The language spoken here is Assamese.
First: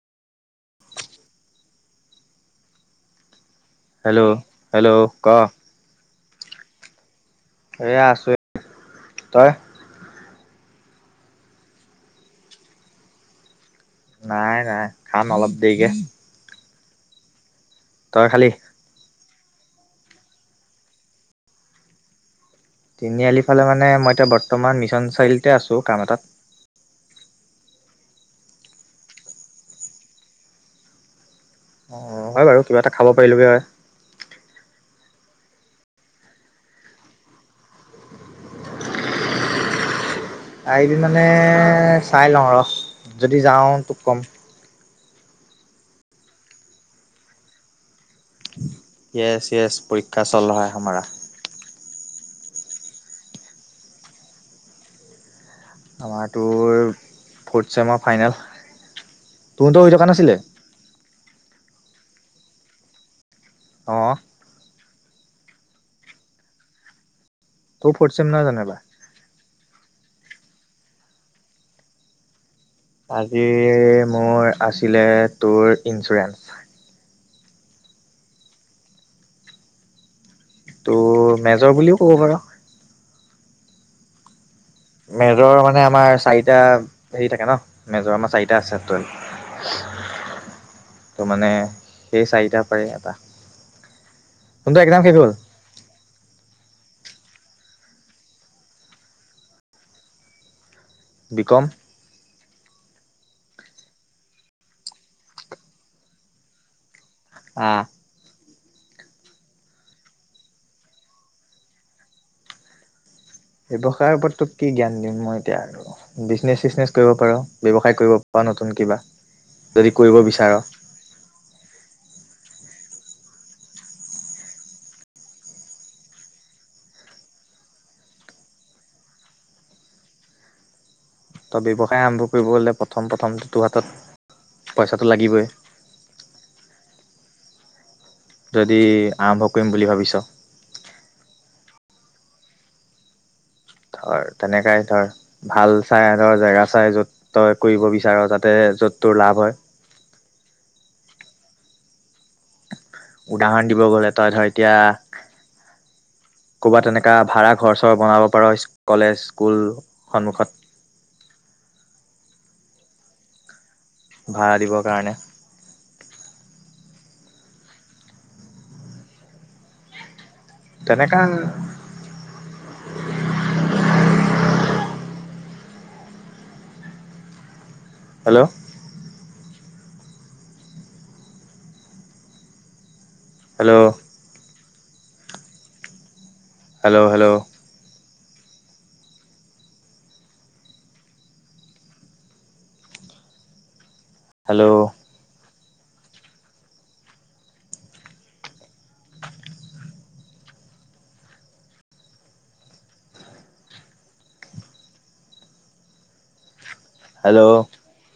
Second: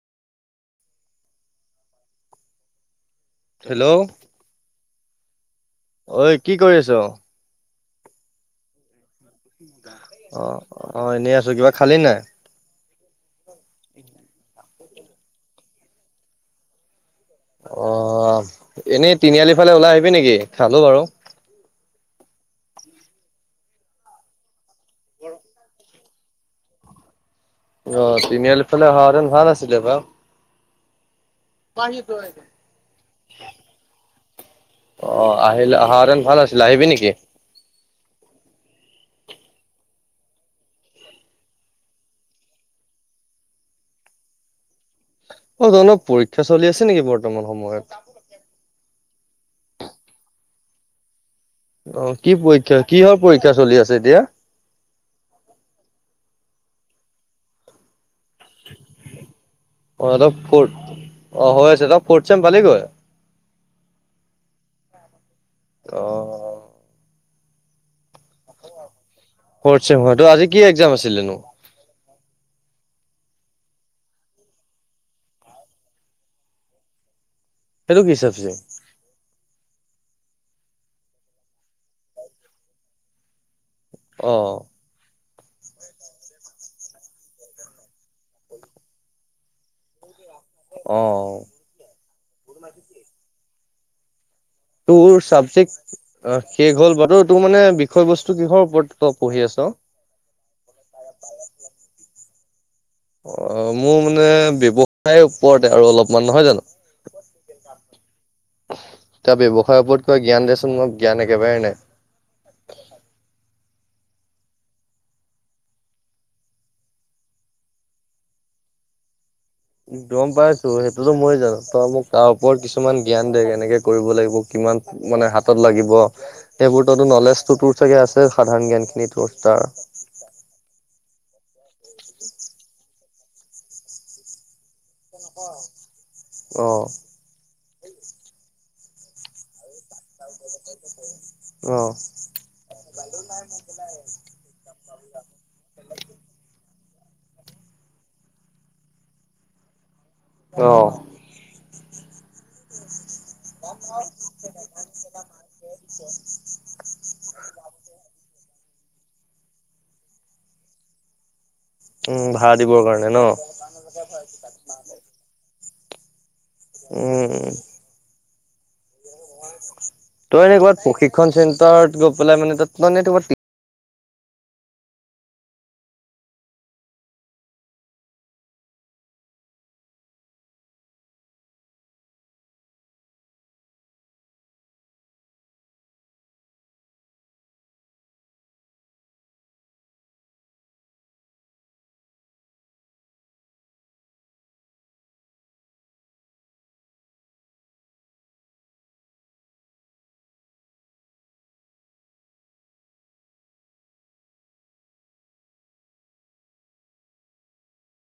হেল্ল' হেল্ল' ক ঐ কি কৰি আছ? এয়া আছো। তই অ' অ' এনেই আছো কিবা খালি নাই। নাই নাই খাম অলপ দেৰিকে। তই অ' খালি এনেই তিনিআলি ফালে ওলাই আহিবি নেকি খালো বাৰু। তিনিআলিৰফালে মানে মই এতিয়া বৰ্তমান মিছন চাৰিআলিতে আছোঁ কাম এটাত। অ' তিনিআলিফালে অহা হেতেন ভাল আছিলে বা অ' হয় বাৰু কিবা এটা খাব পাৰিলোগে হয় অ' আহিলে অহা হেতেন ভাল আছিল আহিবি নেকি? আহিবি মানে চাই লওঁ ৰহ যদি যাওঁ তোক কম। অ' ত অলপ পৰীক্ষা চলি আছে নেকি বৰ্তমান সময়ত। য়েচ য়েচ পৰীক্ষা চল হয় সামৰা। অ' কি পৰীক্ষা কিহৰ পৰীক্ষা চলি আছে এতিয়া? আমাৰ তোৰ ফৰ্থ চেমৰ। ফাইনেল তোৰতো হৈ থকা অ' অলপ নাছিলে ফথ অ' হৈ আছে ত ফোৰ্ট ছেম পালি গৈ অঁহ অ তোৰ ফোৰ্ট ছেম নহয় জনো এইবাৰ ফোৰ্ট ছেম হয় ত আজি কি একজাম আছিলেনো আজি মোৰ আছিলে তোৰ ইঞ্চুৰেঞ্চ সেইতো কি চাবজেক্ট টোৰ মেজৰ বুলিও ক'ব পাৰ অ মেজৰ মানে আমাৰ চাৰিটা হেৰি থাকে ন মেজৰ আমাৰ চাৰিটা আছে স [inaudible] [unintelligible] ত মানে সেই চাৰিটাৰ পাৰে এটা কোনটো এক্জাম তোৰ শেষ হ'ল চাবজেক্ট অ শেষ হ'ল বাতো তোৰ মানে বিষয় বস্তু কিহৰ ওপৰত তই পঢ়ি আছ বি কম অ মোৰ মানে ব্যৱসায় ওপৰতে আৰু অলপমান নহয় জানো আহ তই ব্যৱসায়ৰ ওপৰত কিবা জ্ঞান দিয়াচোন মই জ্ঞান একেবাৰেই নাই ব্যৱসায়ৰ ওপৰত তোক কি জ্ঞান দিম মই এতিয়া ৰ বিজনেচ চিজনেছ কৰিব পাৰ ব্যয়ৱসায় কৰিব পাৰ নতুন কিবা যদি কৰিব গম বিচাৰ পাইছো সেইটোতো মই জানো তই মোক তাৰ ওপৰত কিছু কিছুমান জ্ঞান দে কেনেকে কৰিব লাগিব কিমান মানে হাতত লাগিব সেইবোৰততো নলেজটো টোৰ চাগে আছে সাধাৰণ জ্ঞান খিনি টোৰ তাৰ ত' ব্যৱসায় আৰম্ভ কৰিব হ'লে প্ৰথম প্ৰথম তোৰহাতত অ যদি আৰম্ভ কৰিম বুলি ভাবিছ অহ ধৰ তেনেকাই ধৰ ভাল চাই ধৰ জেগা চাই য'ত তই কৰিব বিচাৰ যাতে য'ত তোৰ লাভ হয় অ উদাহৰণ দিব [inaudible] ক'বাত তেনেকা ভাড়া ঘৰ চৰ বনাব পাৰ কলেজ স্কুল সন্মুখত উম ভাড়া দিবৰ কাৰণে ন ভাড়া দিবৰ কাৰণে উম তই এনে ক'ৰবাত তেনেকা প্ৰশিক্ষণ চেণ্টাৰত গৈ পেলাই মানে তাত মানে hello hello hello hello hello hello